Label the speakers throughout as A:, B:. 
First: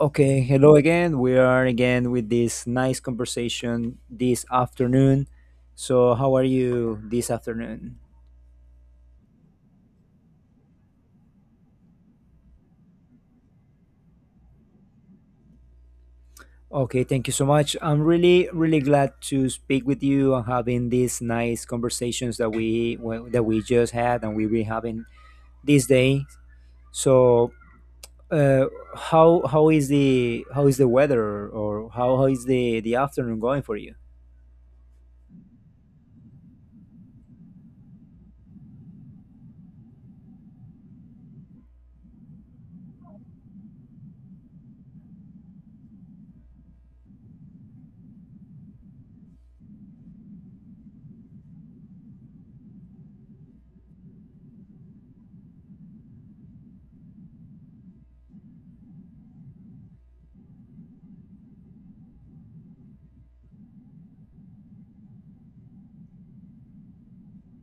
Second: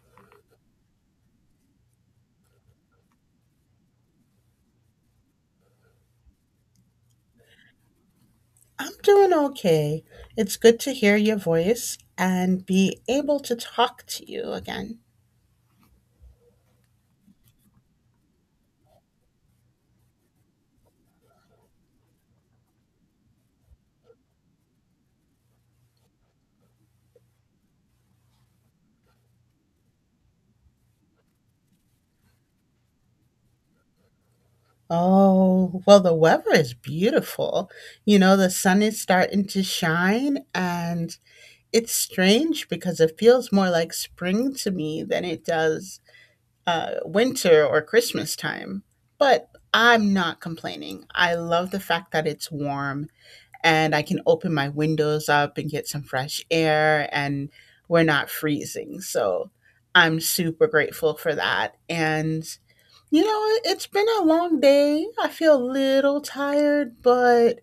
A: Okay, hello again. We are again with this nice conversation this afternoon. So, how are you this afternoon?
B: I'm doing okay. It's good to hear your voice and be able to talk to you again.
A: Okay, thank you so much. I'm really, really glad to speak with you and having these nice conversations that we well, that we just had and we've been having these days. So, uh, how is the weather, or how is the afternoon going for you?
B: Oh, well, the weather is beautiful. You know, the sun is starting to shine, and it's strange because it feels more like spring to me than it does winter or Christmas time. But I'm not complaining. I love the fact that it's warm and I can open my windows up and get some fresh air and we're not freezing. So I'm super grateful for that. And you know, it's been a long day. I feel a little tired, but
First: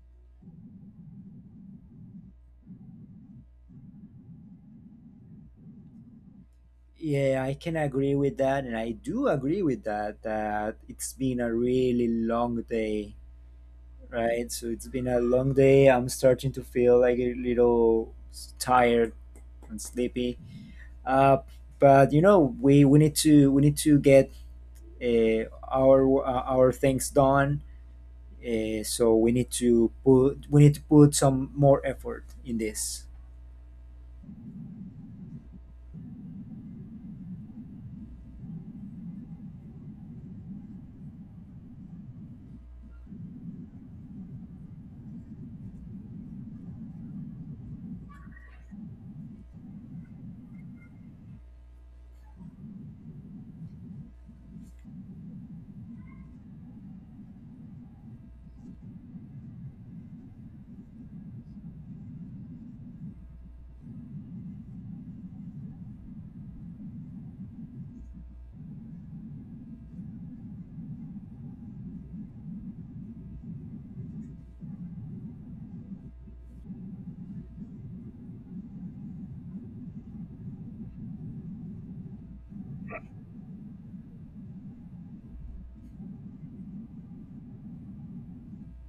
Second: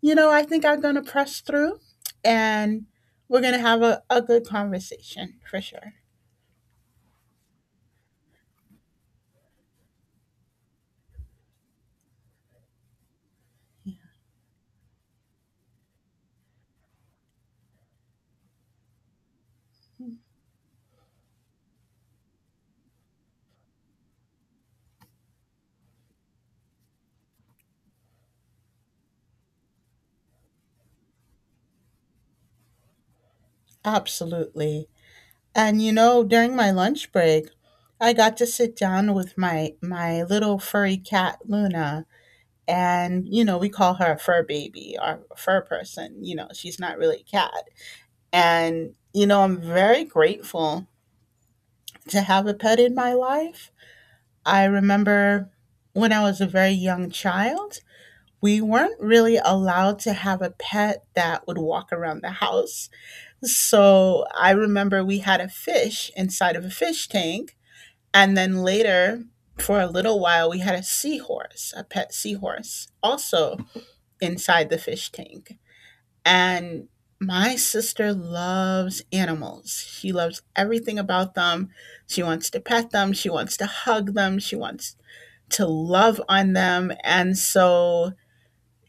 B: you know, I think I'm going to press through and we're going to have a good conversation for sure.
A: Yeah, I can agree with that, and I do agree with that. That it's been a really long day, right? So it's been a long day. I'm starting to feel like a little tired and sleepy. Uh, but you know, we need to get uh, our things done. So we need to put some more effort in this.
B: Absolutely. And you know, during my lunch break, I got to sit down with my little furry cat Luna, and you know, we call her a fur baby or a fur person. You know, she's not really a cat. And you know, I'm very grateful to have a pet in my life. I remember when I was a very young child, we weren't really allowed to have a pet that would walk around the house. So I remember we had a fish inside of a fish tank, and then later, for a little while, we had a seahorse, a pet seahorse also inside the fish tank. And my sister loves animals. She loves everything about them. She wants to pet them. She wants to hug them. She wants to love on them. And so,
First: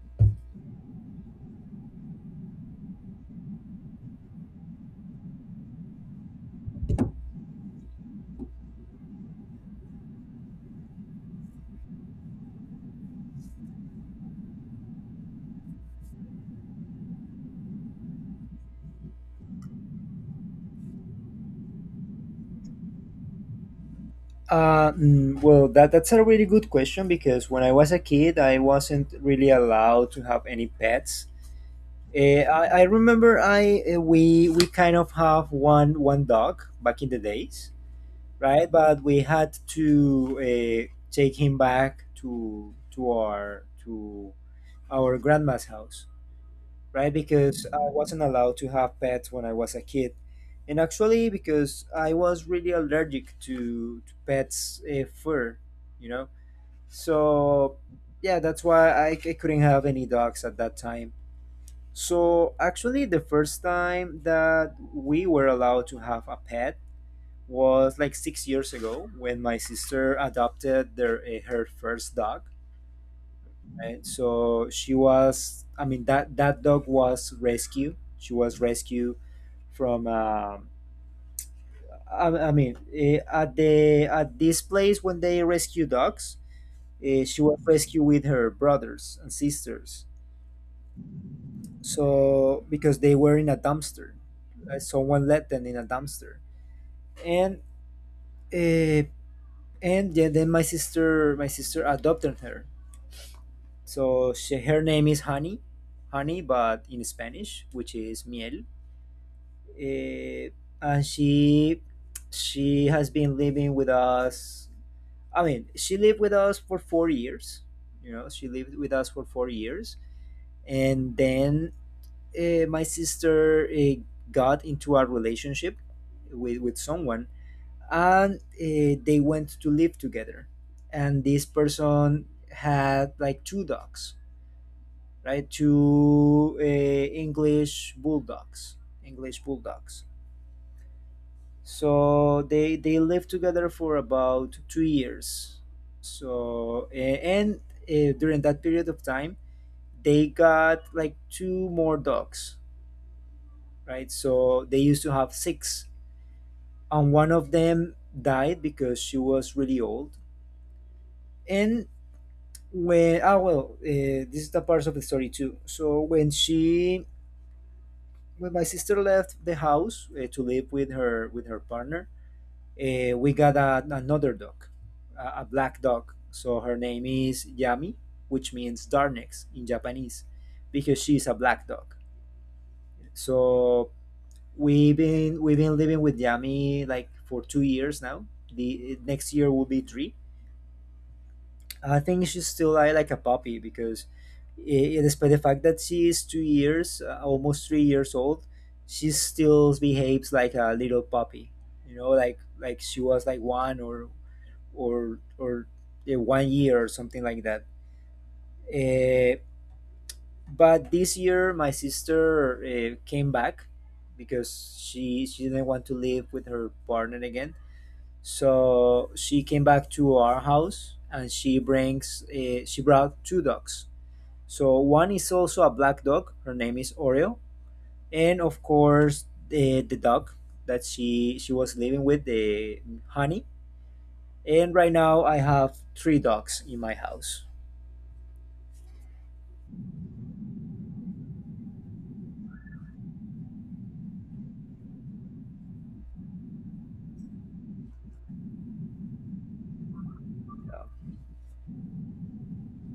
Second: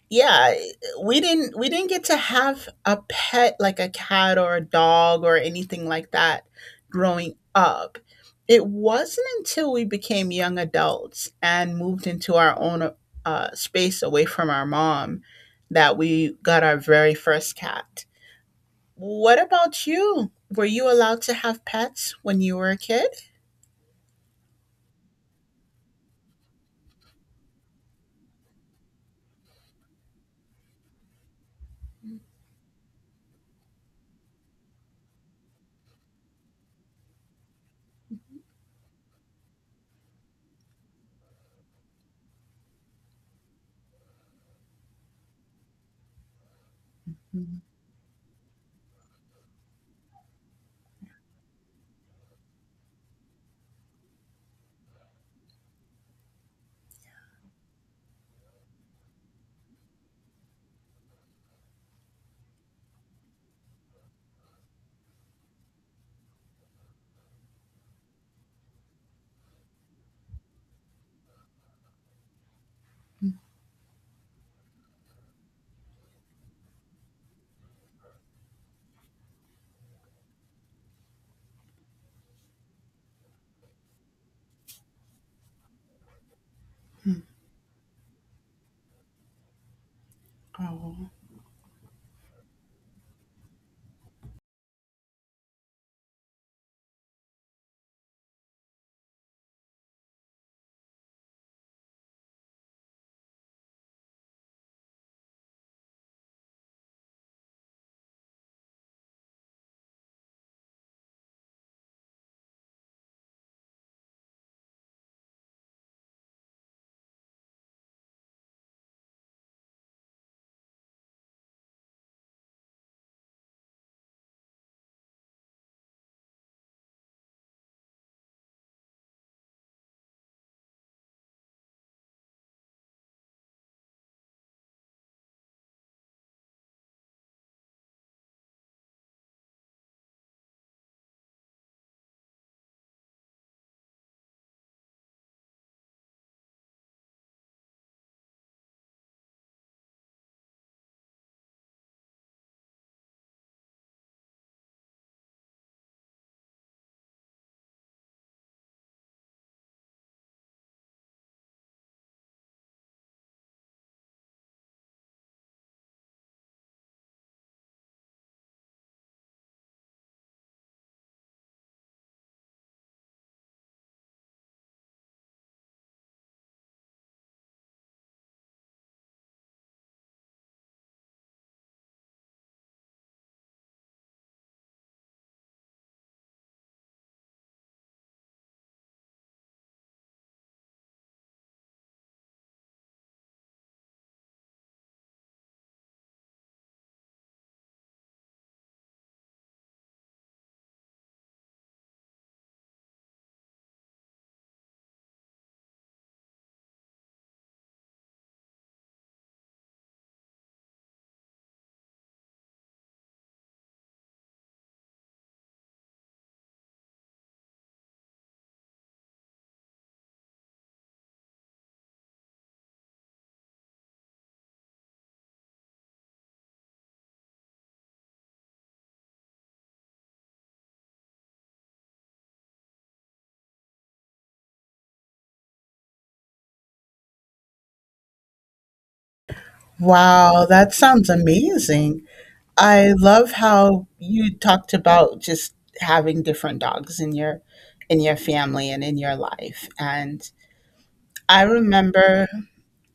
B: yeah, we didn't get to have a pet like a cat or a dog or anything like that growing up. It wasn't until we became young adults and moved into our own space away from our mom that we got our very first cat. What about you? Were you allowed to have pets when you were a kid?
A: Well, that's a really good question, because when I was a kid, I wasn't really allowed to have any pets. I remember, I we kind of have one dog back in the days, right? But we had to take him back to our grandma's house, right? Because I wasn't allowed to have pets when I was a kid. And actually, because I was really allergic to pets' fur, you know? So, yeah, that's why I couldn't have any dogs at that time. So, actually, the first time that we were allowed to have a pet was like 6 years ago, when my sister adopted her first dog, right? I mean, that dog was rescued. She was rescued from, at the at this place when they rescue dogs, she was rescued with her brothers and sisters.
B: Oh,
A: So because they were in a dumpster, someone let them in a dumpster, and uh, and yeah, then my sister adopted her. So, she, her name is Honey, but in Spanish, which is miel, eh, and she has been living with us. I mean, she lived with us for 4 years. You know, she lived with us for 4 years, and then my sister got into a relationship with someone, and they went to live together. And this person had like two dogs, right? Two English bulldogs, English bulldogs so they lived together for about 2 years. So a- and uh, during that period of time, they got like two more dogs, right? So they used to have six, and one of them died because she was really old. And when ah well this is the part of the story, too. So when my sister left the house to live with her partner, we got another dog, a black dog. So her name is Yami, which means darkness in Japanese, because she's a black dog. So we've been living with Yami like for 2 years now. The next year will be three. I think she's still like a puppy because, despite the fact that she is 2 years, almost 3 years old, she still behaves like a little puppy. You know, like she was like one or one year or something like that. Uh, but this year, my sister came back because she didn't want to live with her partner again. So she came back to our house, and she brought two dogs. So one is also a black dog. Her name is Oreo, and of course the dog that she was living with, the Honey. And right now I have three dogs in my house.
B: wow, that sounds amazing. I love how you talked about just having different dogs in your family and in your life. And I remember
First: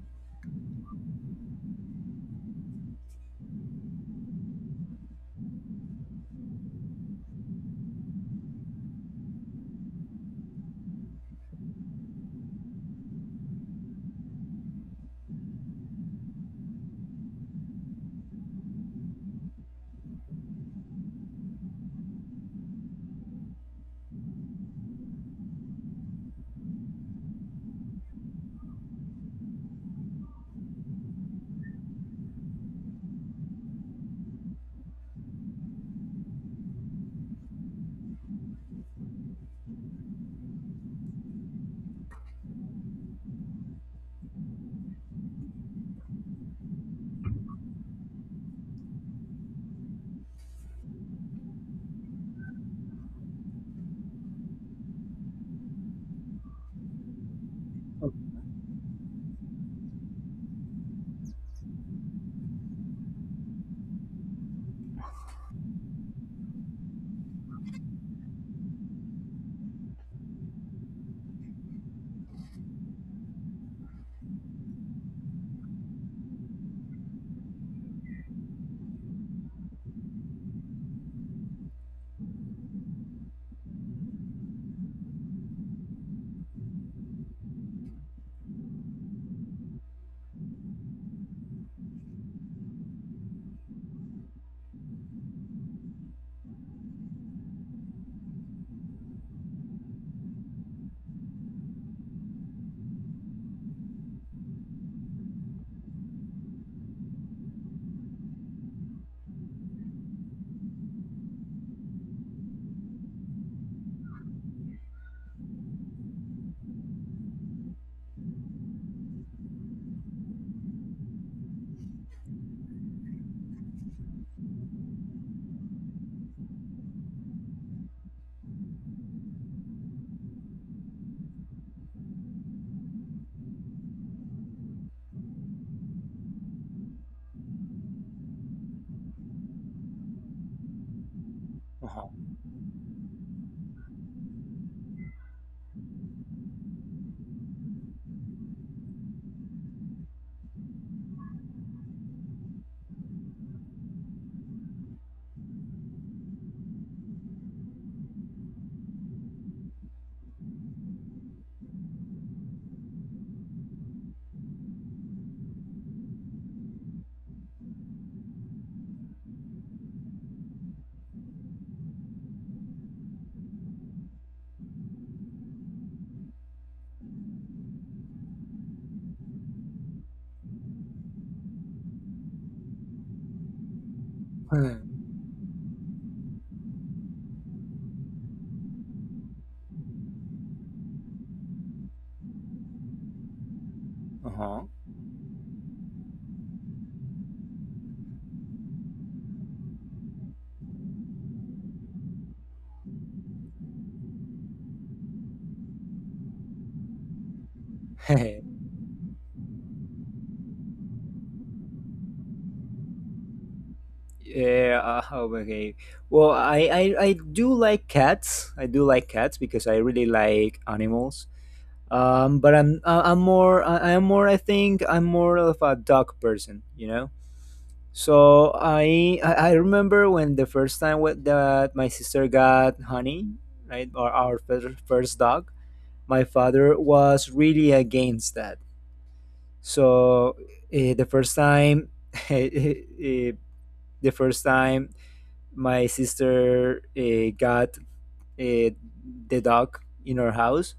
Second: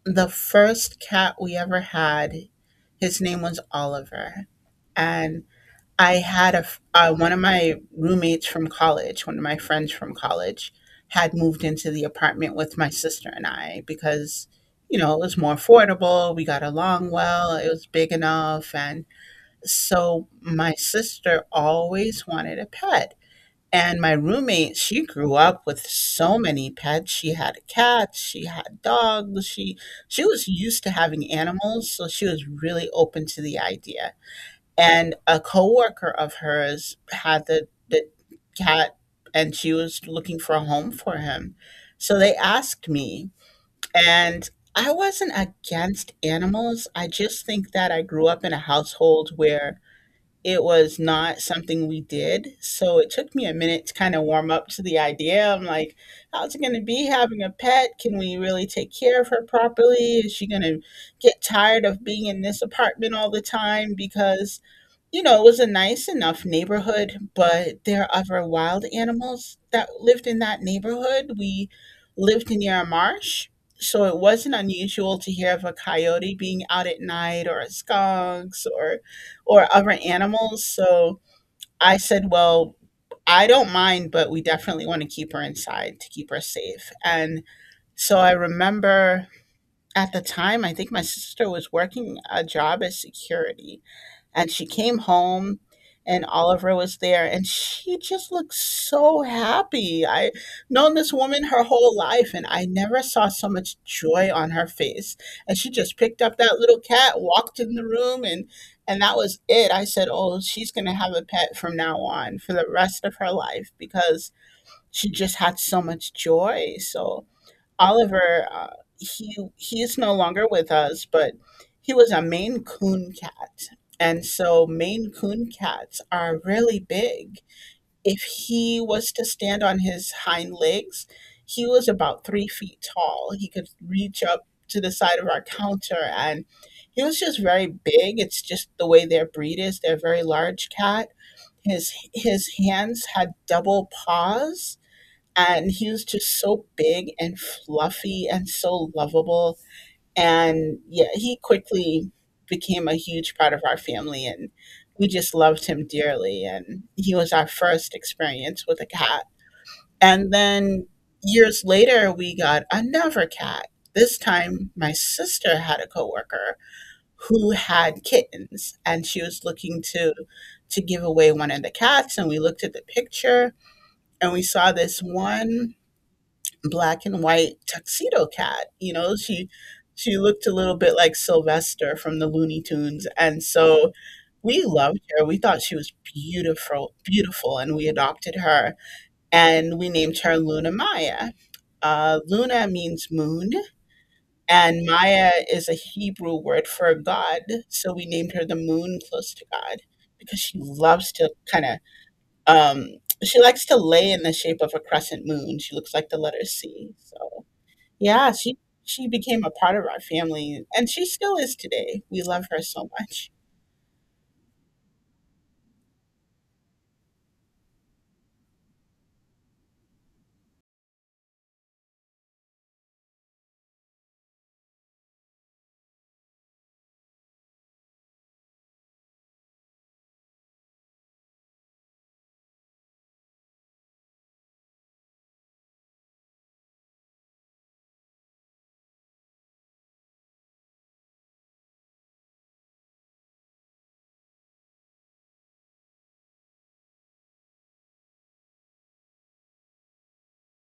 B: the first cat we ever had, his name was Oliver. I had one of my roommates from college, one of my friends from college, had moved into the apartment with my sister and I because you know, it was more affordable. We got along well. It was big enough, and so my sister always wanted a pet. And my roommate, she grew up with so many pets. She had cats, she had dogs. She was used to having animals, so she was really open to the idea. And a coworker of hers had the cat, and she was looking for a home for him. So they asked me, and I wasn't against animals. I just think that I grew up in a household where it was not something we did. So it took me a minute to kind of warm up to the idea. I'm like, how's it going to be having a pet? Can we really take care of her properly? Is she going to get tired of being in this apartment all the time? Because you know, it was a nice enough neighborhood, but there are other wild animals that lived in that neighborhood. We lived near a marsh, so it wasn't unusual to hear of a coyote being out at night, or skunks or other animals. So I said, well, I don't mind, but we definitely want to keep her inside to keep her safe. And so I remember at the time, I think my sister was working a job as security, and she came home, and Oliver was there, and she just looked so happy. I known this woman her whole life and I never saw so much joy on her face. And she just picked up that little cat, walked in the room, and that was it. I said, "Oh, she's going to have a pet from now on for the rest of her life because she just had so much joy." So, Oliver, he is no longer with us, but he was a Maine Coon cat, and so Maine Coon cats are really big. If he was to stand on his hind legs, he was about 3 feet tall. He could reach up to the side of our counter, and he was just very big. It's just the way their breed is. They're a
A: Uh-huh.
B: very large cat. His hands had double paws, and he was just so big and fluffy and so lovable. And yeah, he quickly became a huge part of our family, and we just loved him dearly, and he was our first experience with a cat. And then years later, we got another cat. This time my sister had a coworker who had kittens, and she was looking to give away one of the cats, and we looked at the picture, and we saw this one black and white tuxedo cat. You know, she looked a little bit like Sylvester from the Looney Tunes, and so we loved her. We thought she was beautiful, beautiful, and we adopted her, and we named her Luna Maya. Luna means moon,
A: Uh-huh.
B: and Maya is a Hebrew word for God, so we named her the moon close to God because she loves to kind of um, she likes to lay in the shape of a crescent moon. She looks like the letter C. So yeah, she she became a part of our family, and she still is today. We love her so much.
A: Yeah, okay. Well, I do like cats. I do like cats because I really like animals. But I'm I- I'm more I- I'm more I think I'm more of a dog person, you know. So I remember when the first time with that my sister got Honey, right, or our first dog. My father was really against that. So the first time, eh, the first time my sister got eh, the dog in our house,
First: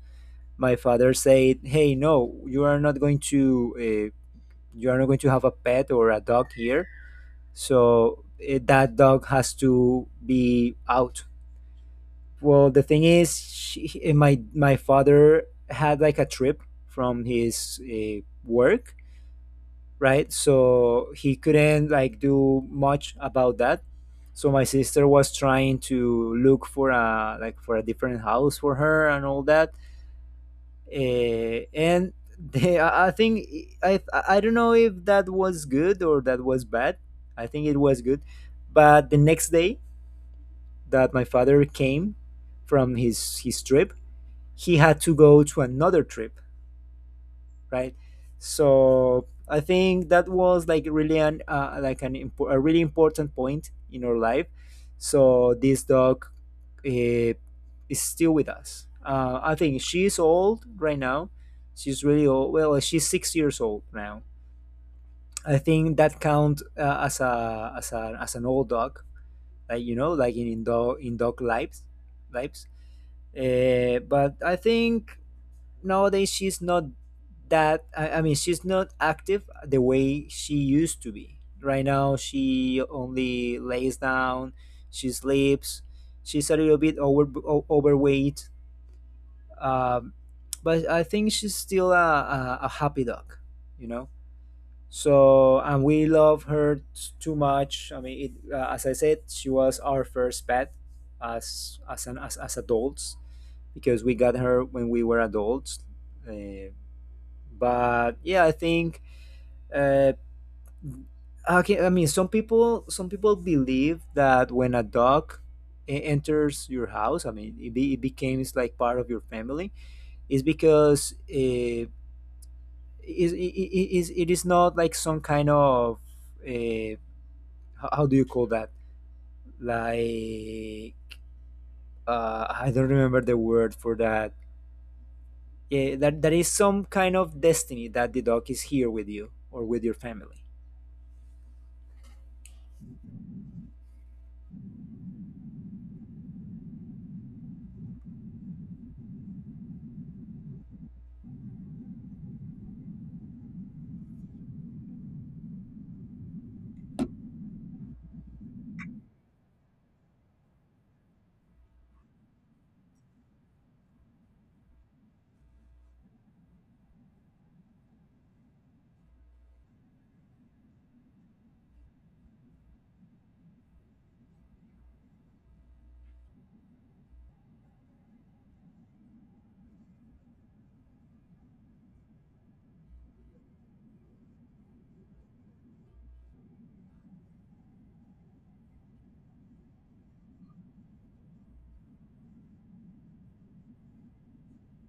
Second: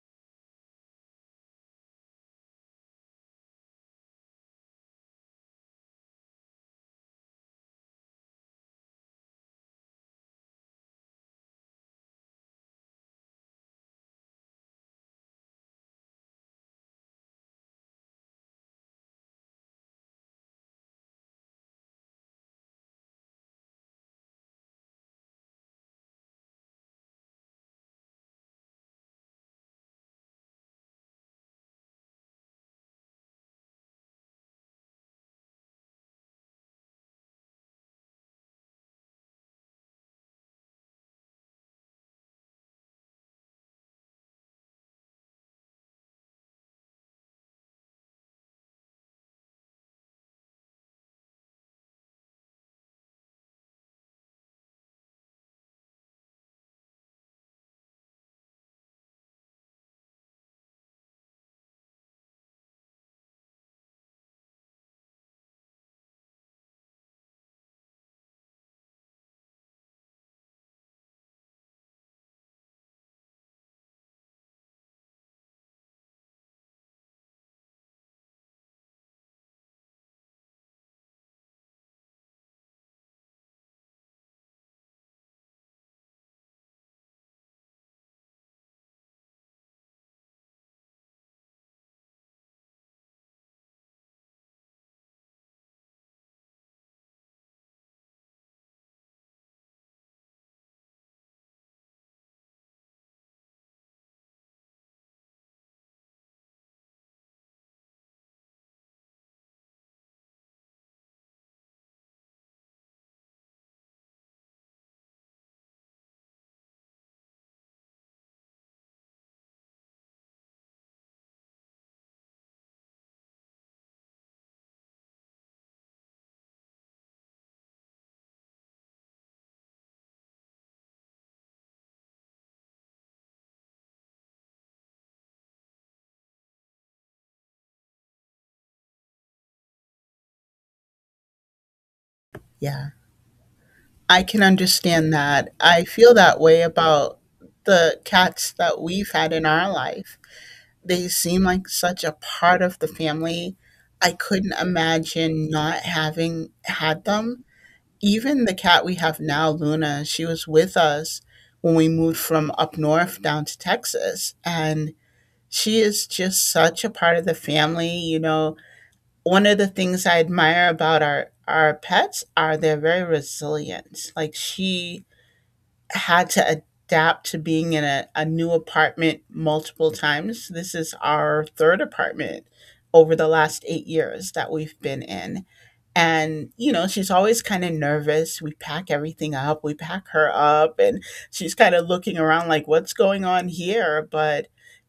A: my father said, "Hey, no, you are not going to have a pet or a dog here. So that dog has to be out." Well, the thing is, she, eh, my father had like a trip from his work, right? So he couldn't like do much about that. So my sister was trying to look for a like for a different house for her and all that. And they, I think I don't know if that was good or that was bad. I think it was good. But the next day that my father came from his trip, he had to go to another trip, right? So I think that was like really an like an impo- a really important point in our life. So this dog uh, is still with us. I think she's old right now. She's really old. Well, she's 6 years old now. I think that count as a as a as an old dog, like, you know, like in dog lives. But I think nowadays she's not that I mean she's not active the way she used to be right now she only lays down she sleeps she's a little bit over o- overweight um, but I think she's still a happy dog you know so and we love her t- too much I mean it, as I said she was our first pet as an as adults because we got her when we were adults Uh, but yeah I think uh okay, I mean, some people believe that when a dog enters your house, I mean, it becomes like part of your family, is because is, it, it is not like some kind of uh, how do you call that, like, I don't remember the word for that. Yeah, that is some kind of destiny that the dog is here with you or with your family.
B: Yeah, I can understand that. I feel that way about the cats that we've had in our life. They seem like such a part of the family. I couldn't imagine not having had them. Even the cat we have now, Luna, she was with us when we moved from up north down to Texas, and she is just such a part of the family. You know, one of the things I admire about our pets are they're very resilient. Like she had to adapt to being in a new apartment multiple times. This is our third apartment over the last 8 years that we've been in. And, you know, she's always kind of nervous. We pack everything up, we pack her up, and she's kind of looking around like, what's going on here? But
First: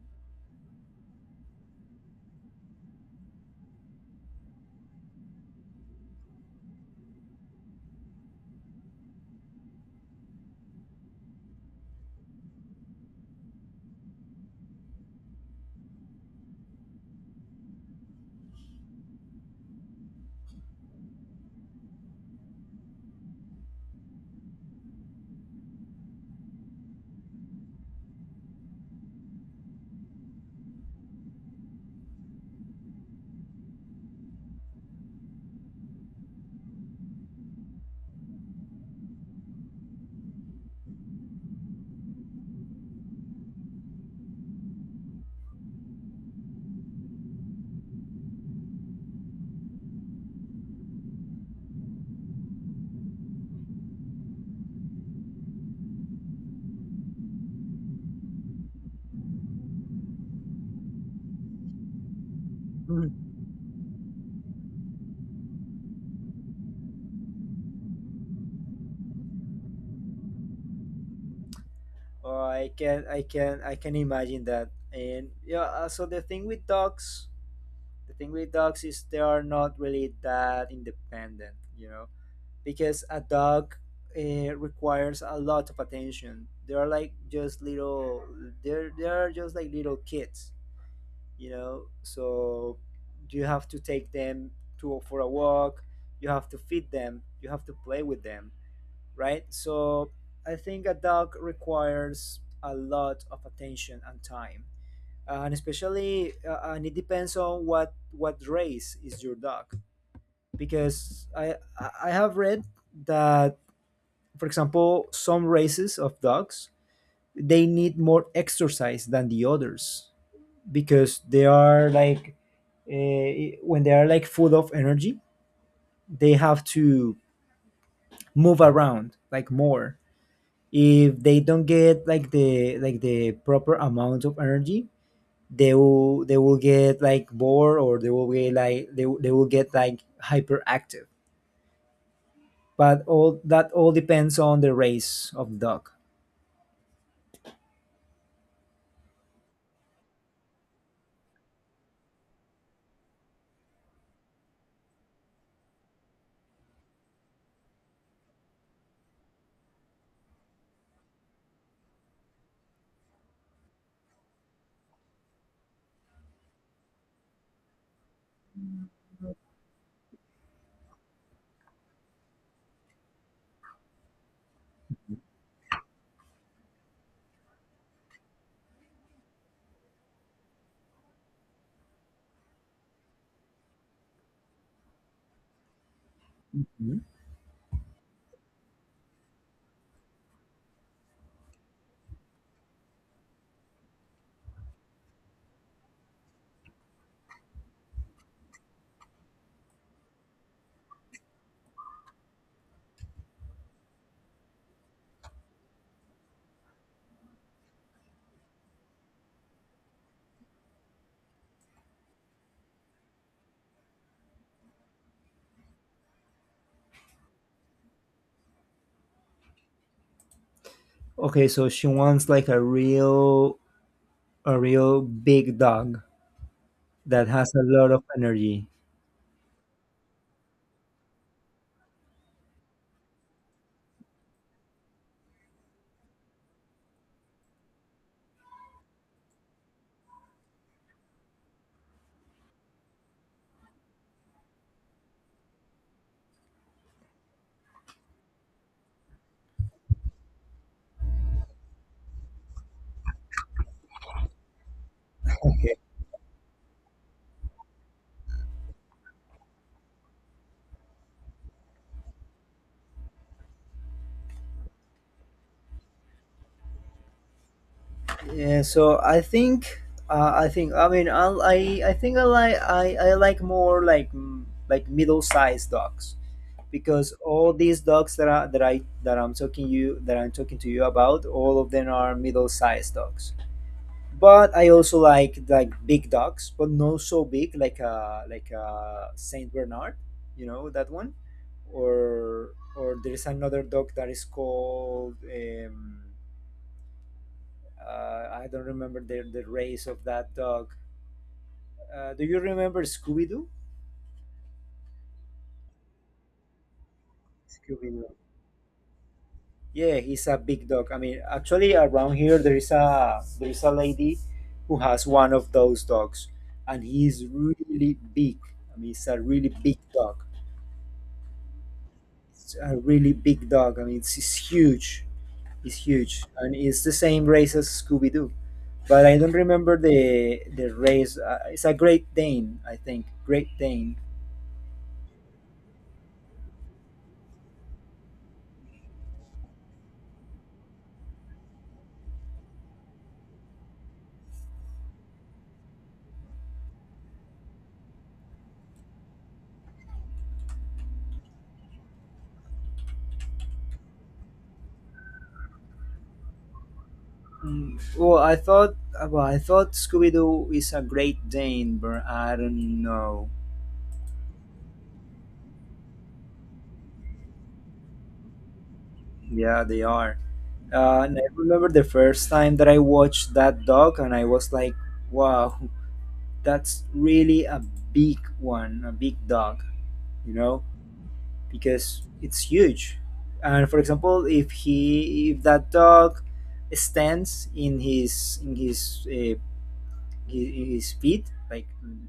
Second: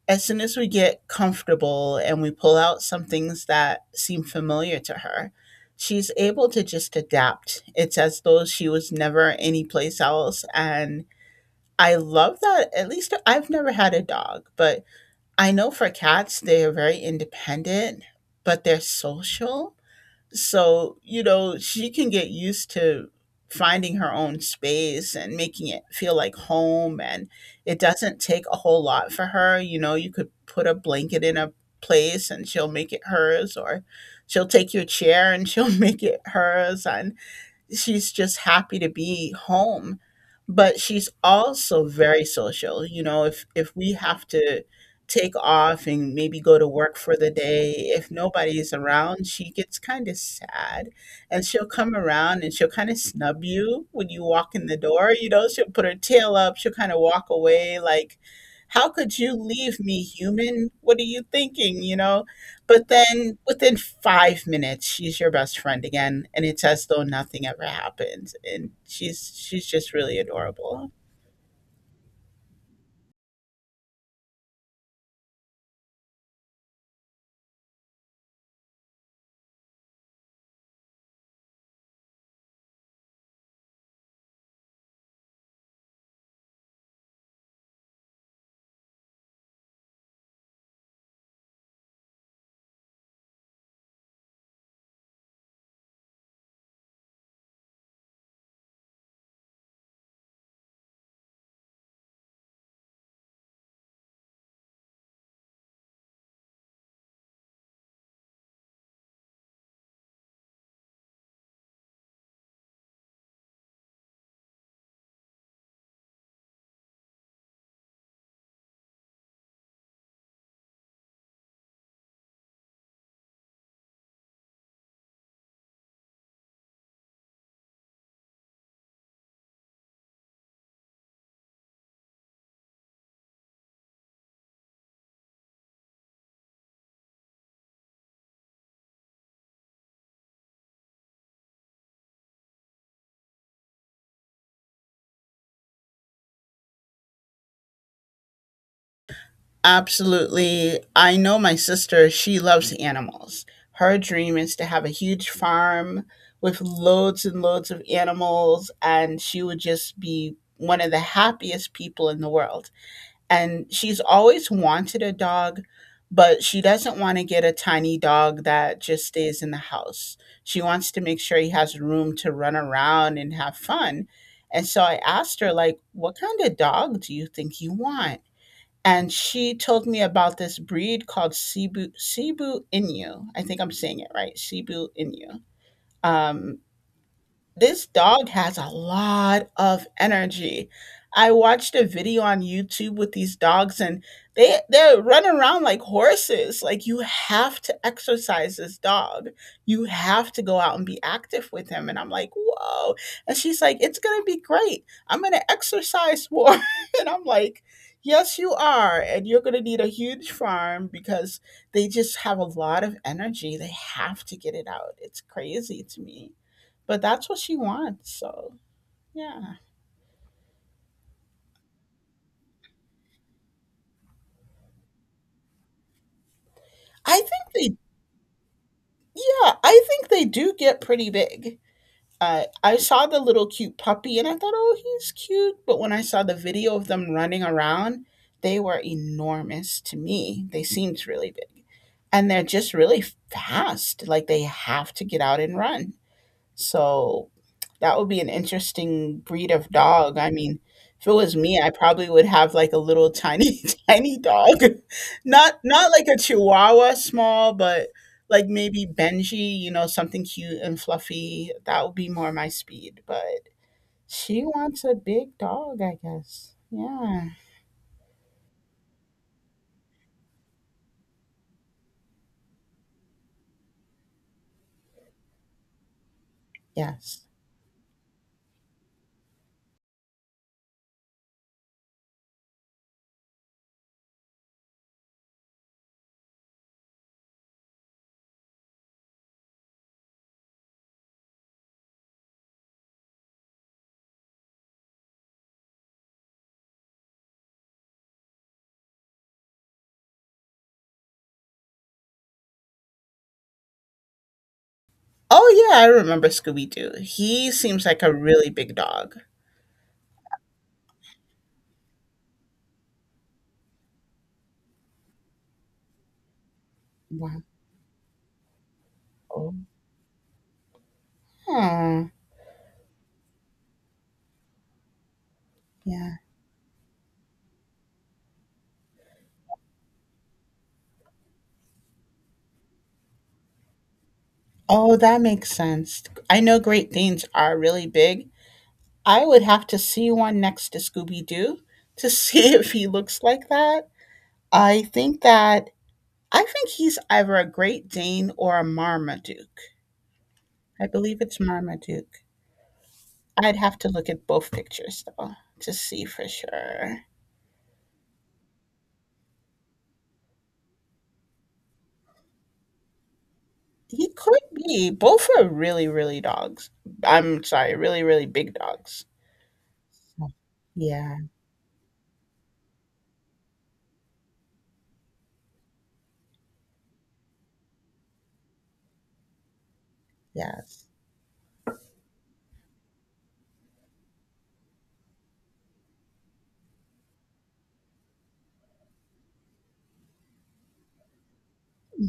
B: as soon as we get comfortable and we pull out some things that seem familiar to her, she's able to just adapt. It's as though she was never anyplace else. And I love that. At least I've never had a dog, but I know for cats, they are very independent, but they're social. So, you know, she can get used to finding her own space and making it feel like home. And it doesn't take a whole lot for her. You know, you could put a blanket in a place and she'll make it hers, or she'll take your chair and she'll make it hers. And she's just happy to be home, but she's also very social. You know, if we have to take off and maybe go to work for the day, if nobody's around, she gets kind of sad, and she'll come around and she'll kind of snub you when you walk in the door. You know, she'll put her tail up, she'll kind of walk away like, how could you leave me, human? What are you thinking? You know, but then within 5 minutes, she's your best friend again, and it's as though nothing ever happened. And she's just really adorable.
A: Oh, I can imagine that. And yeah, so the thing with dogs is they are not really that independent, you know, because a dog requires a lot of attention. They are like just little, they are just like little kids, you know. So you have to take them to for a walk. You have to feed them. You have to play with them, right? So I think a dog requires a lot of attention and time. And especially and it depends on what race is your dog, because I have read that, for example, some races of dogs, they need more exercise than the others, because they are like when they are like full of energy, they have to move around like more. If they don't get like the proper amount of energy, they will get like bored, or they will get like hyperactive. But all that all depends on the race of the dog.
B: Absolutely. I know my sister, she loves animals. Her dream is to have a huge farm with loads and loads of animals, and she would just be one of the happiest people in the world. And she's always wanted a dog, but she doesn't want to get a tiny dog that just stays in the house. She wants to make sure he has room to run around and have fun. And so I asked her, like, what kind of dog do you think you want? And she told me about this breed called Cebu Inu. I think I'm saying it right, Cebu Inu. Um,
A: Mhm.
B: this dog has a lot of energy. I watched a video on YouTube with these dogs, and they run around like horses. Like you have to exercise this dog. You have to go out and be active with him. And I'm like, whoa. And she's like, it's gonna be great. I'm gonna exercise more. And I'm like, yes, you are. And you're gonna need a huge farm because they just have a lot of energy. They have to get it out. It's crazy to me. But that's what she wants, so yeah.
A: Okay, so she wants like a real big dog
B: I
A: that
B: think
A: has a
B: they
A: lot of energy.
B: yeah, I think they do get pretty big. I saw the little cute puppy and I thought, "Oh, he's cute," but when I saw the video of them running around, they were enormous to me. They seemed really big. And they're just really fast, like, they have to get out and run. So that would be an interesting breed of dog. I mean, if it was me, I probably would have like a little tiny, tiny dog. Not like a chihuahua small, but like maybe Benji, you know, something cute and fluffy. That would be more my speed. But she wants a big dog, I guess. Yeah.
A: Yeah, so I mean, I think I like more like middle-sized dogs, because
B: Yes.
A: all these dogs that are that I that I'm talking you that I'm talking to you about, all of them are middle-sized dogs. But I also like big dogs, but not so big, like a Saint Bernard, you know that one, or there is another dog that is called. I don't remember the race of that dog. Do you remember Scooby Doo?
B: Oh yeah, I remember Scooby Doo. He seems like a
A: Scooby-Doo.
B: really big dog.
A: Yeah, he's a big dog. I mean, actually, around here there is a lady who has one of those dogs, and he's
B: Wow.
A: really big. I mean, it's a really
B: Oh.
A: big dog.
B: Yeah.
A: It's a really big dog. I mean, it's huge. It's
B: Yeah.
A: huge, and it's the same race as Scooby Doo, but I don't remember the race. It's a Great Dane, I think. Great Dane.
B: Oh, that makes sense. I know Great Danes are really big. I would have to see one next to Scooby Doo to see if he looks like that. I think that I think he's either a Great Dane or a Marmaduke. I believe it's Marmaduke. I'd have to look at both pictures though to see for sure.
A: Mm, Well, I thought well, I thought Scooby Doo is a Great Dane, but I don't know.
B: He could be. Both are really, really dogs. I'm sorry, really, really big dogs.
A: Yeah, they are. Uh,
B: Yeah,
A: and I remember the first time that I watched that dog, and I was like, "Wow, that's really a big one, a big dog," you know,
B: yes,
A: because it's huge. And for example, if that dog stands in his in his uh, his, his feet, like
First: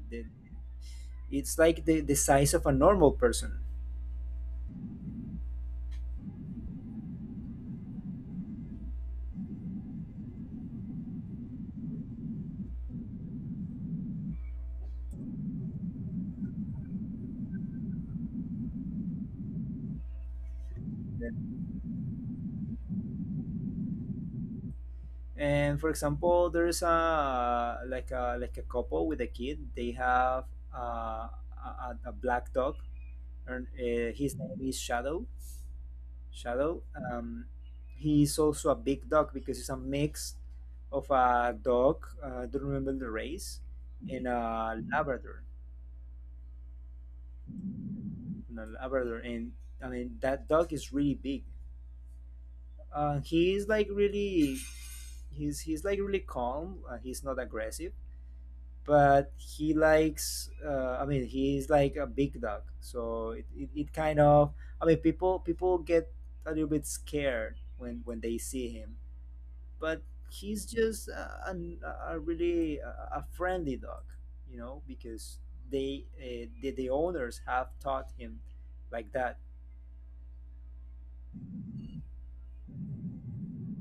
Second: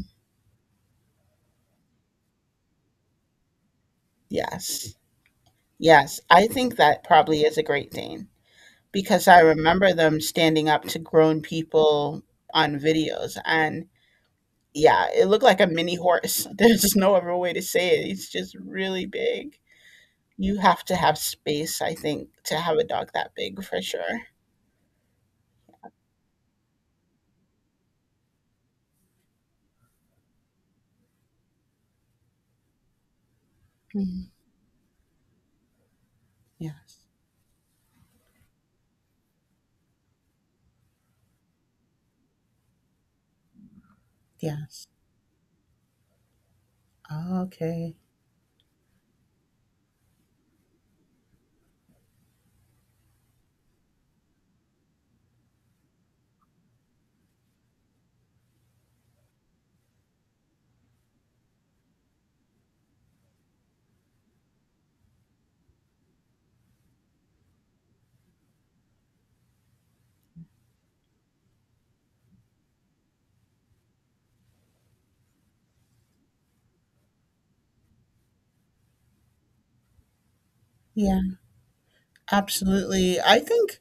A: the, it's like the size of a normal person.
B: yes. Yes, I think that probably is a Great Dane because I remember them standing up to grown people on videos and yeah, it looked like a mini horse. There's no other way to say it. It's just really big. You have to have space, I think, to have a dog that big for sure.
A: And for example, there's a like a like a couple with a kid. They have uh, a black dog, and
B: Mhm.
A: his name is Shadow. Shadow.
B: Yes.
A: Um, he's also a big dog because it's a mix of a dog. I don't remember the race, and a
B: Yes.
A: Labrador.
B: Okay.
A: And a Labrador, and I mean that dog is really big. Uh, he is like really he's he's like really calm. He's not aggressive, but he likes. I mean, he's like a big dog, so it kind of. I mean, people get a little bit scared when they see him, but he's just a friendly dog, you know, because the owners have taught him like that.
B: Yeah, absolutely. I think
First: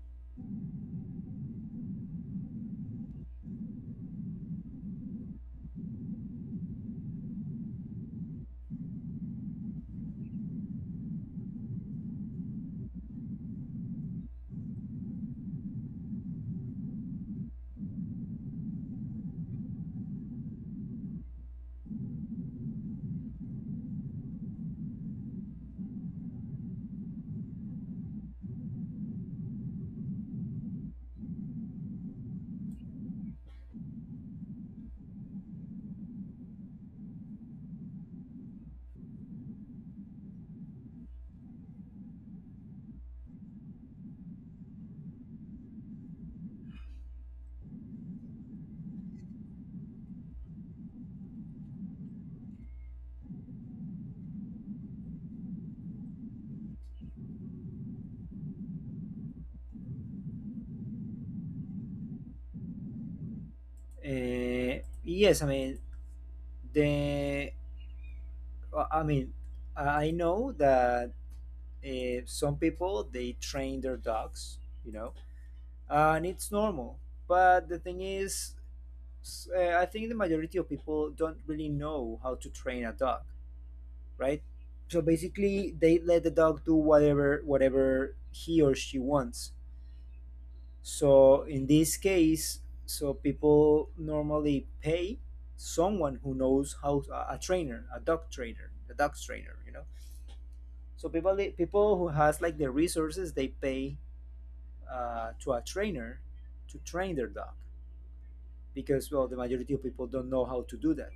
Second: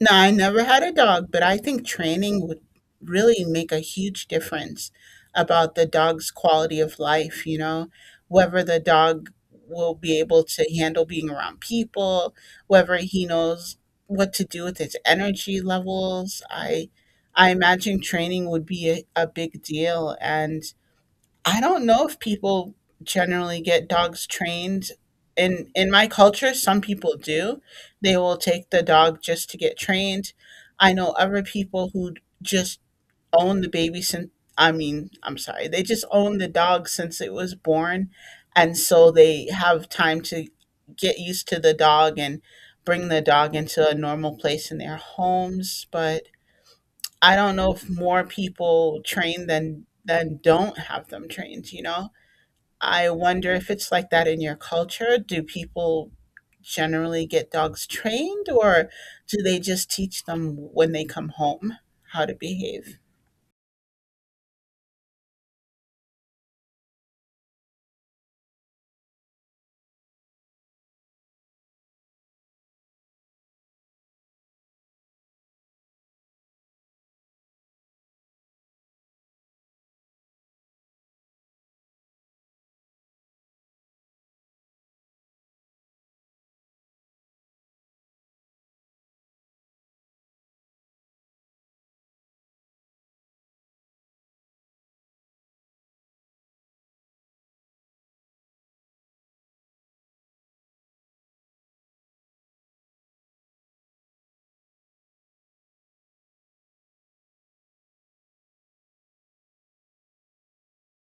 B: No, I never had a dog, but I think training would really make a huge difference about the dog's quality of life, you know, whether the dog will be able to handle being around people, whether he knows what to do with his energy levels. I imagine training would be a big deal and I don't know if people generally get dogs trained. In my culture, some people do. They will take the dog just to get trained. I know other people who just own the baby since I mean, I'm sorry. They just own the dog since it was born and so they have time to get used to the dog and bring the dog into a normal place in their homes, but I don't know if more people train than don't have them trained, you know? I wonder if it's like that in your culture. Do people generally get dogs trained, or do they just teach them when they come home how to behave?
A: Yes, I mean the. I mean, I know that some people they train their dogs, you know, and it's normal, but the thing is I think the majority of people don't really know how to train a dog, right? So basically they let the dog do whatever he or she wants. So in this case, so people normally pay someone who knows how, a trainer, a dog trainer, you know. So people who has like the resources, they pay to a trainer to train their dog, because well the majority of people don't know how to do that.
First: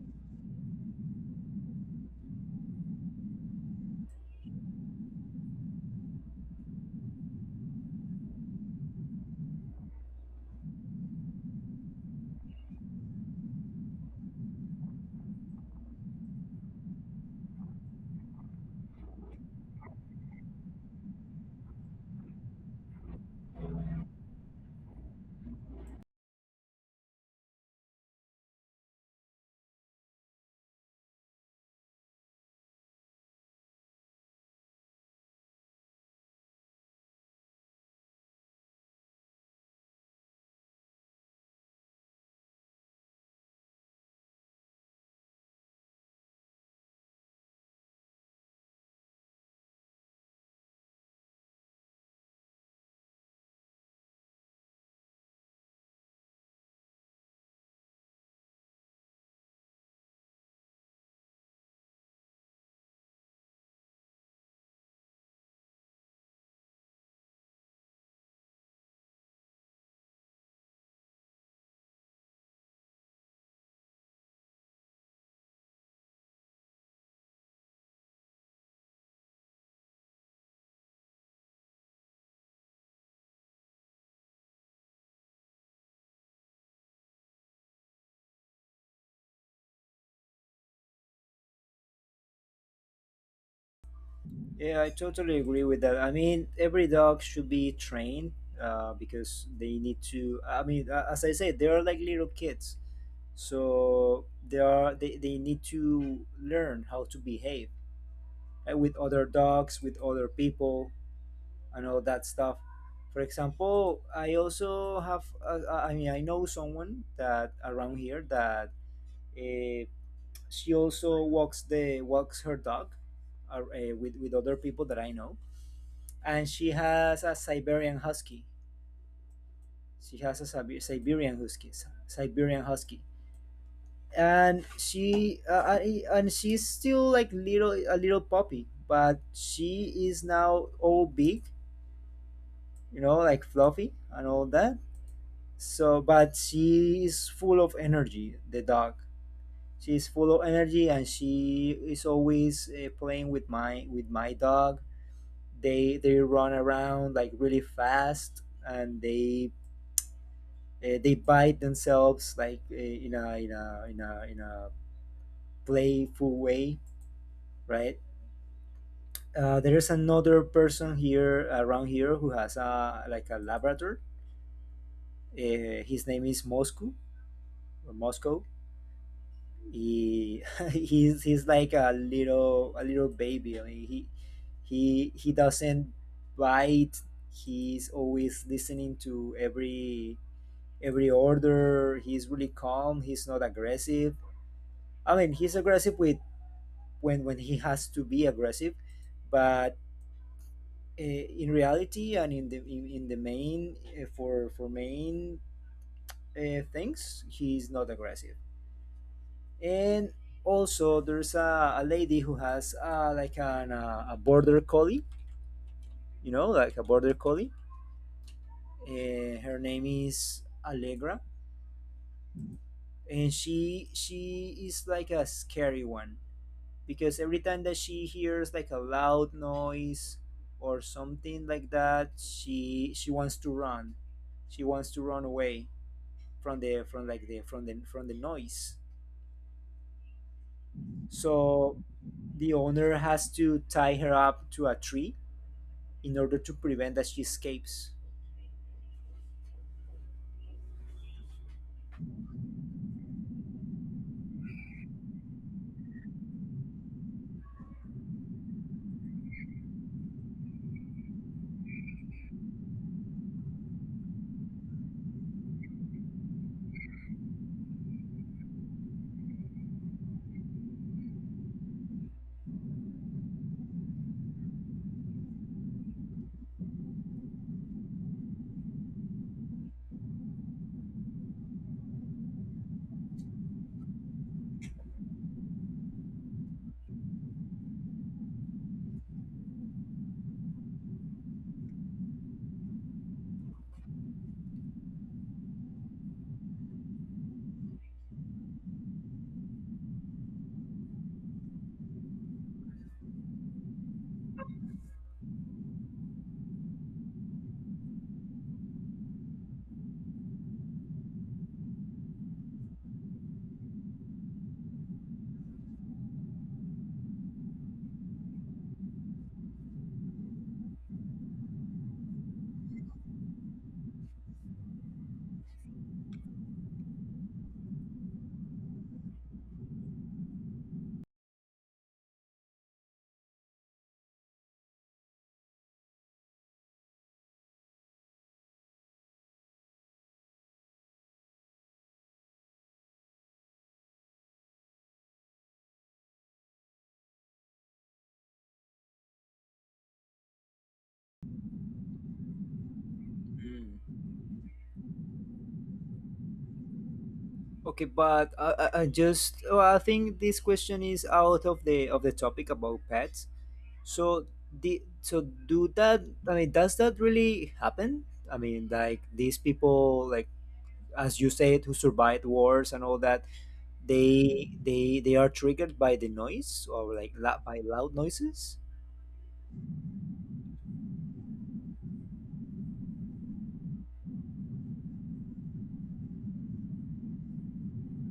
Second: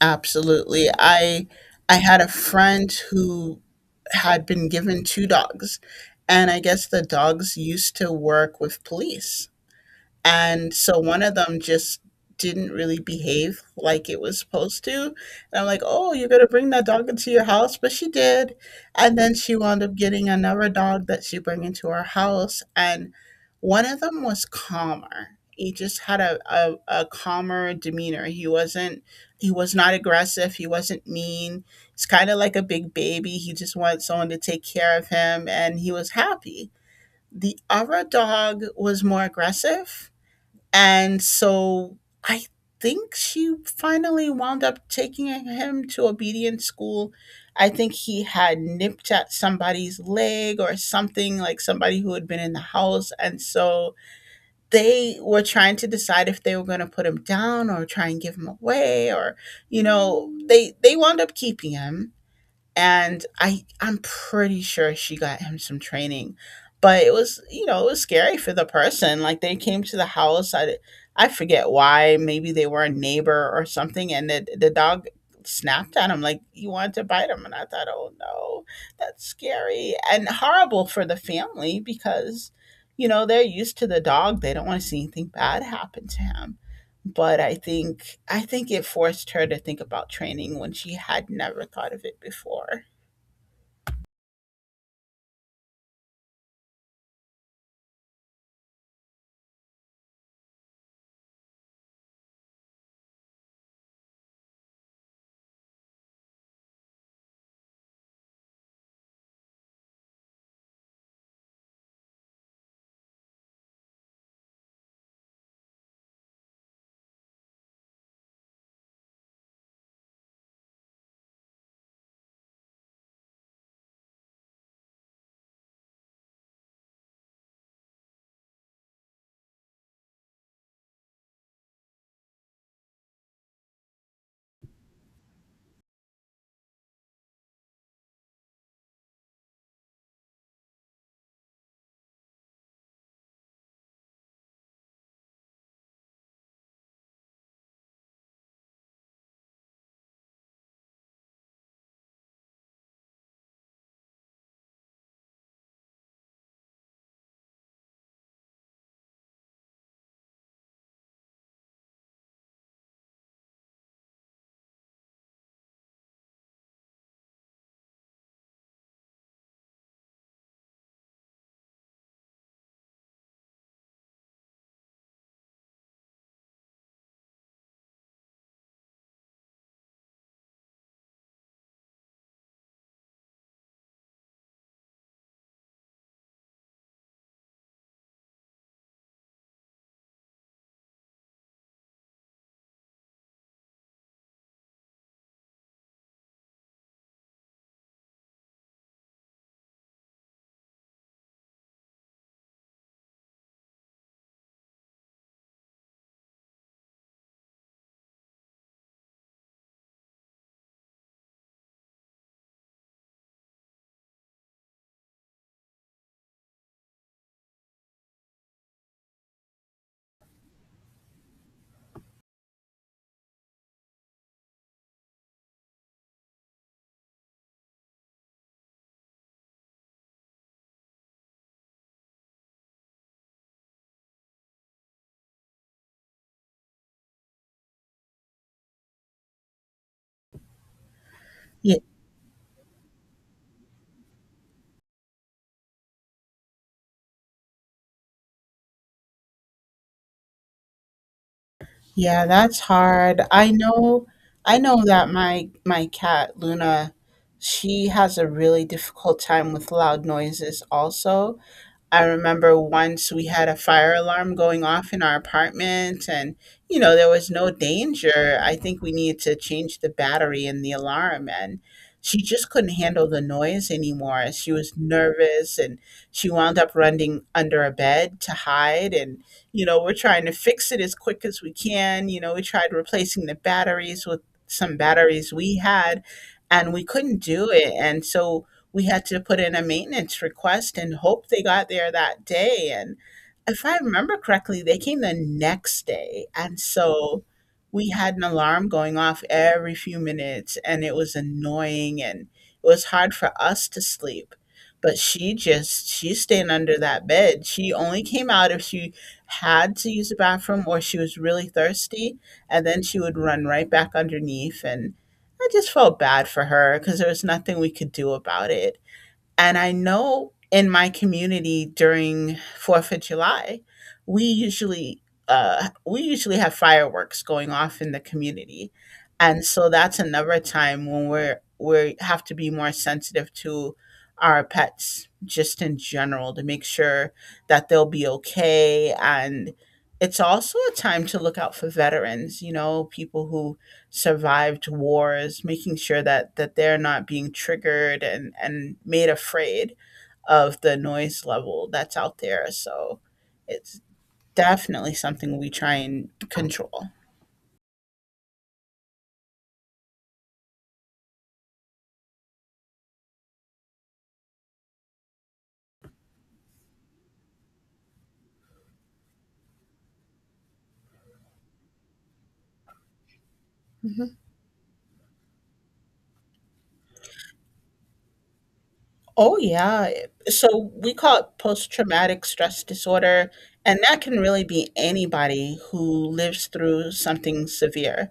B: Absolutely. I had a friend who had been given two dogs, and I guess the dogs used to work with police. And so one of them just didn't really behave like it was supposed to. And I'm like, oh, you're going to bring that dog into your house? But she did. And then she wound up getting another dog that she bring into our house. And one of them was calmer. He just had a calmer demeanor. He wasn't, he was not aggressive. He wasn't mean. He's kind of like a big baby. He just wanted someone to take care of him and he was happy. The other dog was more aggressive and so I think she finally wound up taking him to obedience school. I think he had nipped at somebody's leg or something, like somebody who had been in the house. And so they were trying to decide if they were going to put him down or try and give him away or you know they wound up keeping him and I'm pretty sure she got him some training, but it was you know it was scary for the person. Like they came to the house, I forget why. Maybe they were a neighbor or something, and the dog snapped at him like he wanted to bite him, and I thought, oh no, that's scary and horrible for the family because you know they're used to the dog. They don't want to see anything bad happen to him. But I think it forced her to think about training when she had never thought of it before.
A: Yeah, I totally agree with that. I mean every dog should be trained because they need to. I mean, as I said, they are like little kids, so they need to learn how to behave with other dogs, with other people, and all that stuff. For example, I also have I mean I know someone that around here that uh, she also walks the walks her dog with other people that I know, and she has a Siberian husky. She has a Siberian husky, Siberian husky, and she's still like little a little puppy, but she is now all big, you know, like fluffy and all that. So, but she is full of energy. The dog She's full of energy, and she is always playing with my dog. They run around like really fast, and they bite themselves like in a playful way, right? There is another person here around here who has a like a Labrador. His name is Moscow or Moscow. He He's like a little baby. I mean, he doesn't bite. He's always listening to every order. He's really calm. He's not aggressive. I mean, he's aggressive with, when he has to be aggressive, but uh, in reality, and in the main, for main things, he's not aggressive. And also, there's a lady who has like a border collie. You know, like a border collie. Her name is Allegra, and she is like a scary one, because every time that she hears like a loud noise or something like that, she wants to run, she wants to run away from the from like the from the from the noise.
B: Yeah,
A: So the owner has to tie her up to a tree in order to prevent that she escapes.
B: yeah, that's hard. I know that my cat Luna, she has a really difficult time with loud noises also. I remember once we had a fire alarm going off in our apartment, and you know, there was no danger. I think we needed to change the battery in the alarm, and she just couldn't handle the noise anymore. She was nervous and she wound up running under a bed to hide. And you know, we're trying to fix it as quick as we can. You know, we tried replacing the batteries with some batteries we had, and we couldn't do it. And so, we had to put in a maintenance request and hope they got there that day. And if I remember correctly, they came the next day. And so we had an alarm going off every few minutes, and it was annoying and it was hard for us to sleep. But she just, she's staying under that bed. She only came out if she had to use the bathroom or she was really thirsty. And then she would run right back underneath and I just felt bad for her because there was nothing we could do about it. And I know in my community during 4th of July, we usually we usually have fireworks going off in the community, and so that's another time when we have to be more sensitive to our pets just in general to make sure that they'll be okay and it's also a time to look out for veterans you know people who survived wars, making sure that that they're not being triggered and made afraid of the noise level that's out there. So
A: Mm.
B: it's definitely something we try and control.
A: Okay, but I just, oh, I think this question is out of the topic about pets. So the so do that I mean, does that really happen? I mean, like these people, like, as you said, who survived wars and all that, they are triggered by the noise, or by loud noises.
B: Oh, yeah. So we call it post traumatic stress disorder, and that can really be anybody who lives through something severe.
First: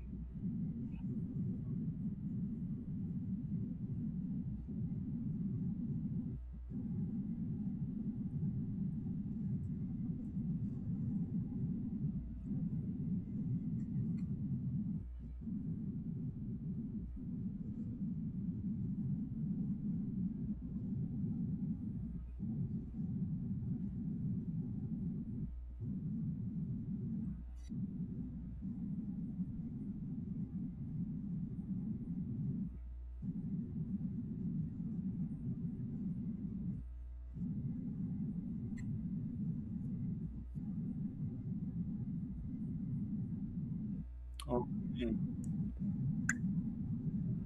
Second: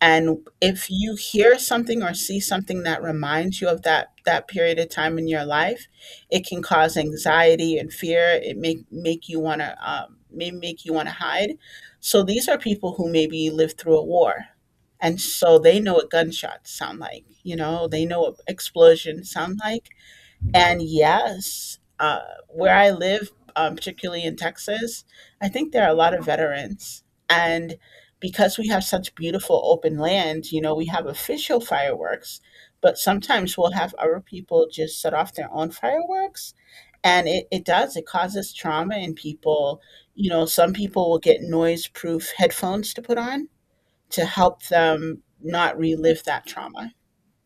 B: And if you hear something or see something that reminds you of that period of time in your life, it can cause anxiety and fear. It make make you want to may make you want to hide. So these are people who maybe lived through a war, and so they know what gunshots sound like. You know, they know what explosions sound like and yes, where I live, particularly in Texas, I think there are a lot of veterans. And because we have such beautiful open land, you know, we have official fireworks, but sometimes we'll have other people just set off their own fireworks. And it does, it causes trauma in people. You know, some people will get noise proof headphones to put on to help
A: Oh,
B: them
A: man.
B: not relive that trauma.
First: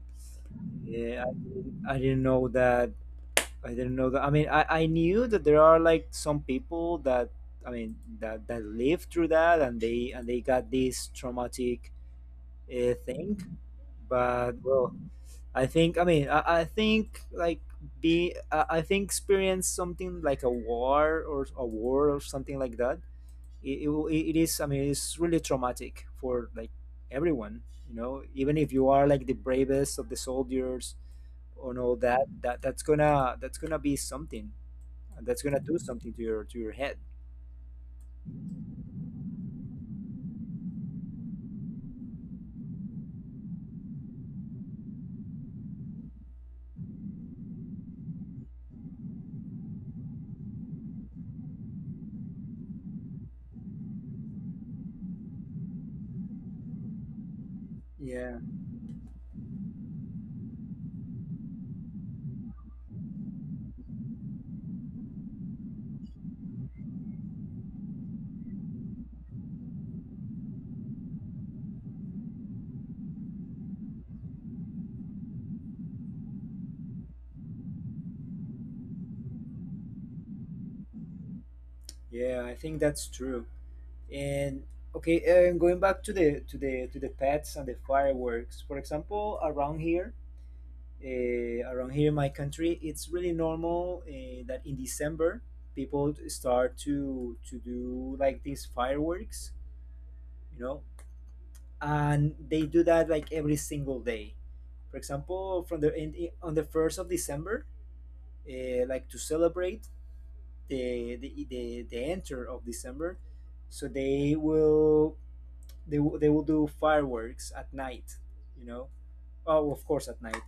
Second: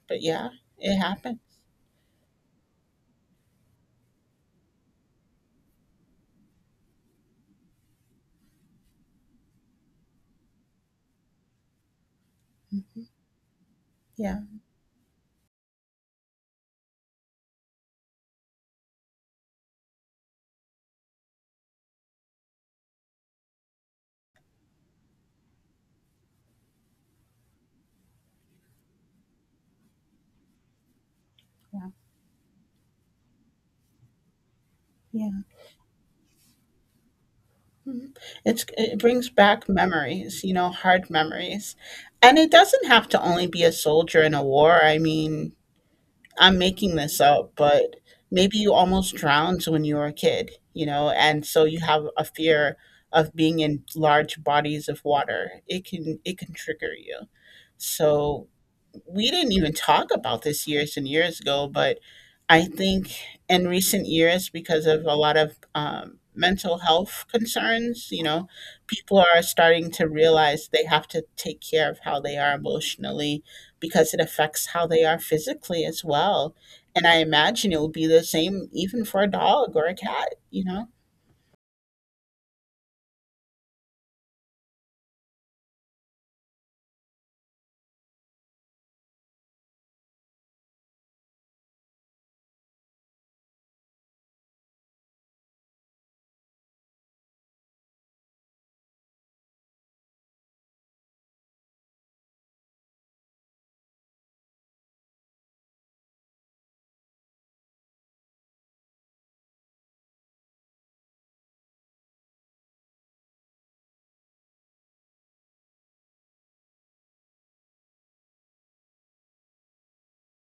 B: But yeah, it
A: Yeah,
B: happens.
A: I didn't know that. I didn't know that. I mean, I knew that there are like some people that, I mean, that lived through that and they got this traumatic thing,
B: Yeah.
A: but well I think I mean I, I think like I think experience something like a war, or something like that. It will- it is I mean it's really traumatic for like everyone. You know, even if you are like the bravest of the soldiers and all that, that's gonna be something. And
B: yeah.
A: that's gonna do something to your head.
B: Mhm. It's it brings back memories, you know, hard memories. And it doesn't have to only be a soldier in a war. I mean, I'm making this up, but maybe you almost drowned when you were a kid, you know, and so you have a fear of being in large bodies of water. It can trigger you.
A: Yeah,
B: So we didn't even talk about this years and years ago, but I think in recent years, because of a lot of mental health concerns, you know, people are starting to realize they have to take care of how they are emotionally because it affects how they are physically as well. And I imagine it will be the same even for a dog or a cat, you know?
A: yeah, I think that's true. And okay, and going back to the pets and the fireworks. For example, around here in my country, it's really normal that in December people start to do like these fireworks, you know, and they do that like every single day. For example, from the in- on the first of December, like to celebrate the enter of December, so they will do fireworks at night, you know. Oh, of course, at night.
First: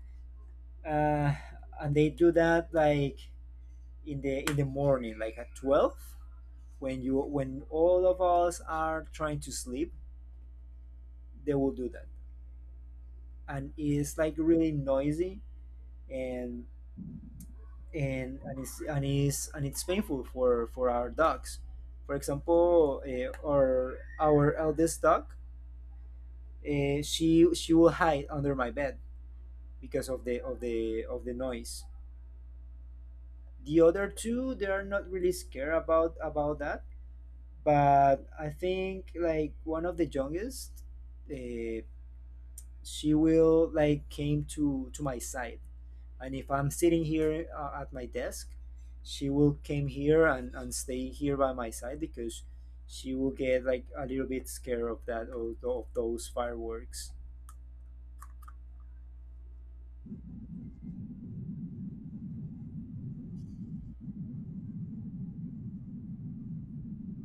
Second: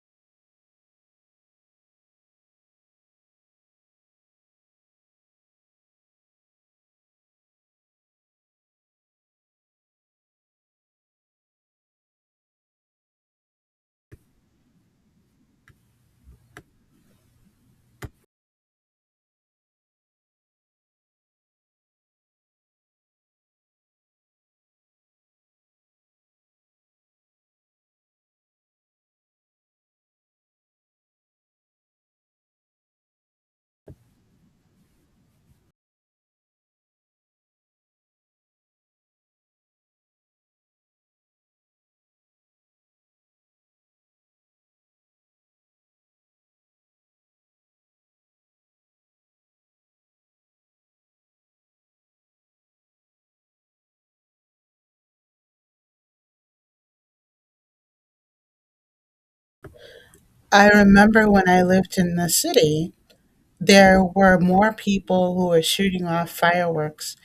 A: Uh, and they do that like in the morning, like at 12, when all of us are trying to sleep, they will do that, and it's like really noisy, and and it's painful for our dogs. For example, our eldest dog, she will hide under my bed because of the noise. The other two, they are not really scared about that. But I think like one of the youngest, uh, she will like came to my side, and if I'm sitting here at my desk, she will came here, and stay here by my side, because she will get like a little bit scared of that, of those fireworks.
B: I remember when I lived in the city, there were more people who were shooting off fireworks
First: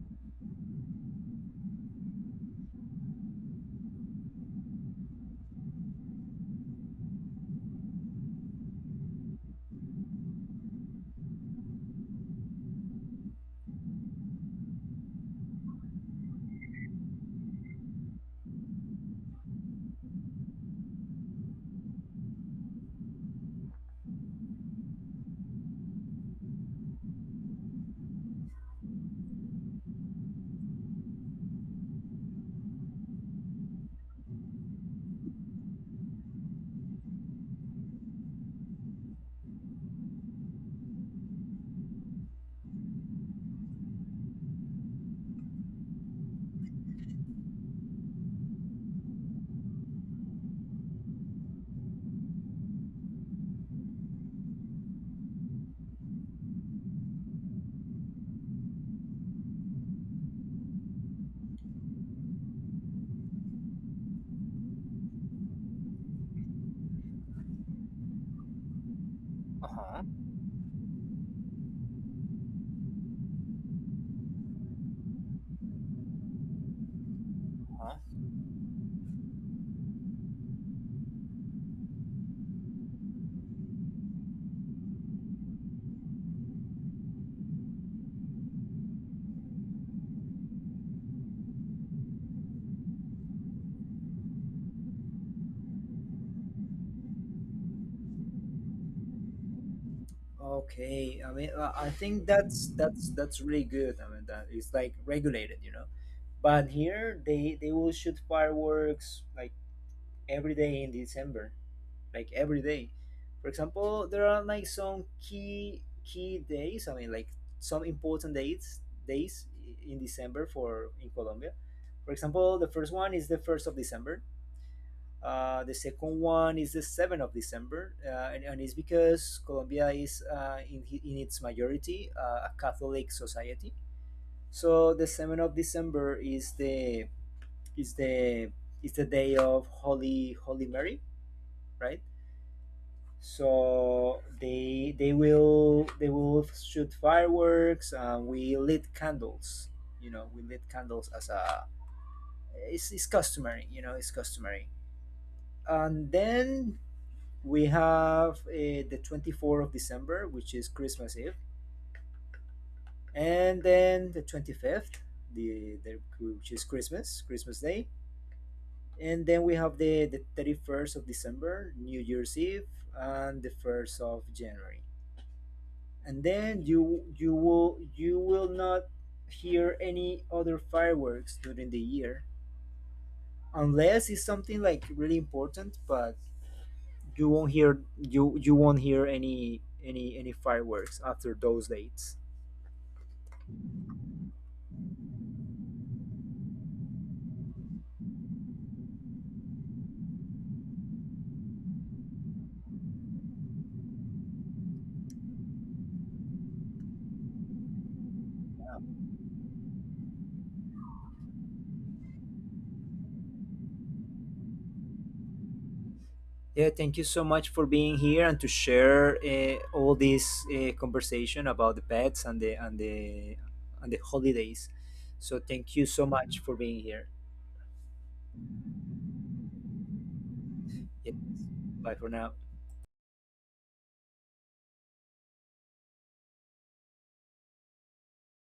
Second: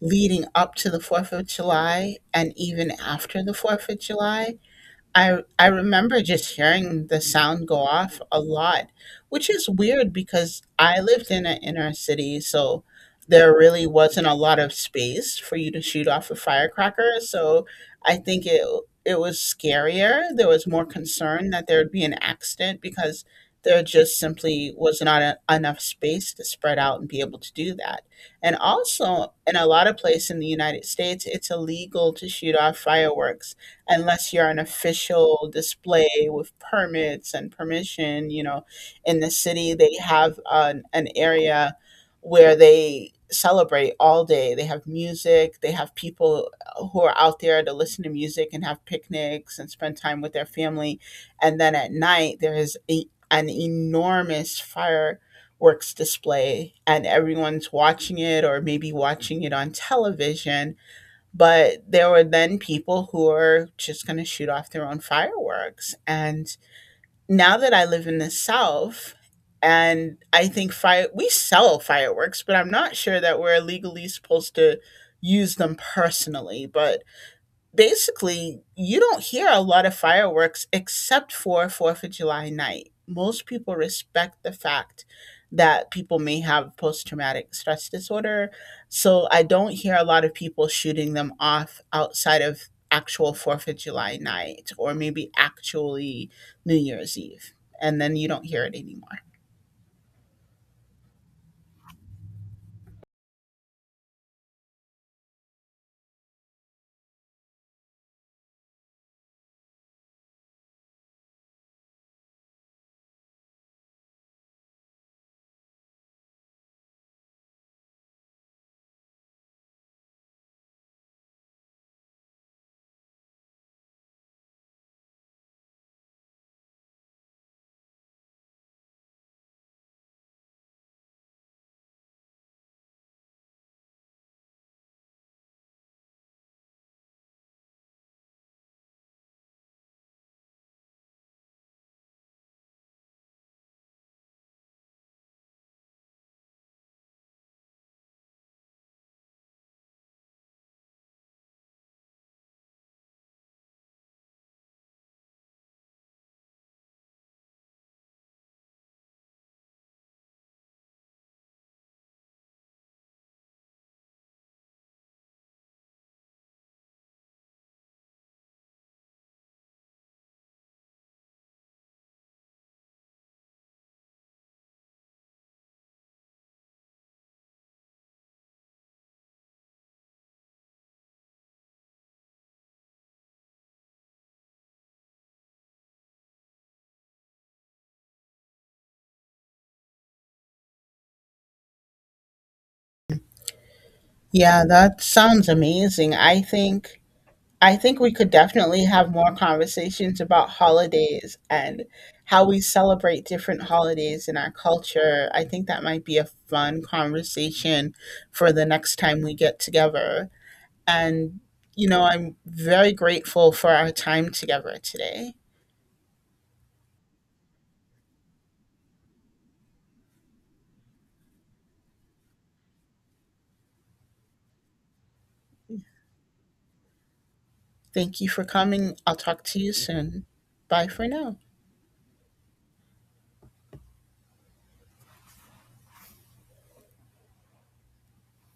B: leading up to the 4th of July and even after the 4th of July I remember just hearing the sound go off a lot, which is weird because I lived in an inner city, so there really wasn't a lot of space for you to shoot off a firecracker. So I think it it was scarier. There was more concern that there would be an accident because there just simply was not enough space to spread out and be able to do that. And also, in a lot of places in the United States, it's illegal to shoot off fireworks unless you're an official display with permits and permission. You know, in the city, they have an area where they celebrate all day. They have music, they have people who are out there to listen to music and have picnics and spend time with their family. And then at night, there is an enormous fireworks display, and everyone's watching it or maybe watching it on television but there were then people who were just going to shoot off their own fireworks. And now that I live in the South,
A: Uh-huh.
B: and I think fire we sell fireworks, but I'm not sure that we're legally supposed to use them personally. But
A: Uh-huh.
B: basically you don't hear a lot of fireworks except for 4th of July night. Most people respect the fact that people may have post-traumatic stress disorder, so I don't hear a lot of people shooting them off outside of actual 4th of July night, or maybe actually new year's eve, and then you don't hear it anymore.
A: Okay, I mean, I think that's really good. I mean that it's like regulated, you know. But here they will shoot fireworks like every day in December, like every day. For example, there are like some key days. I mean, like some important dates, days in December for in Colombia. For example, the first one is the first of December. The second one is the seventh of December, and it's because Colombia is in its majority a Catholic society. So the seventh of December is is the the day of Holy Mary, right? So they will shoot fireworks, and we lit candles, you know, we lit candles as a, it's customary, you know, it's customary. And then we have the 24th of December, which is Christmas Eve, and then the 25th, the which is Christmas Day, and then we have the 31st of December, New Year's Eve, and the 1st of January, and then you will not hear any other fireworks during the year, unless it's something like really important, but you won't hear any fireworks after those dates.
B: Yeah, that sounds amazing. I think we could definitely have more conversations about holidays and how we celebrate different holidays in our culture. I think that might be a fun conversation for the next time we get together. And, you know, I'm very grateful for our time together today.
A: Yeah, thank you so much for being here, and to share all this conversation about the pets, and the holidays. So thank you so much for being here.
B: Thank you for coming. I'll talk to you soon. Bye for
A: Yes,
B: now.
A: bye for now.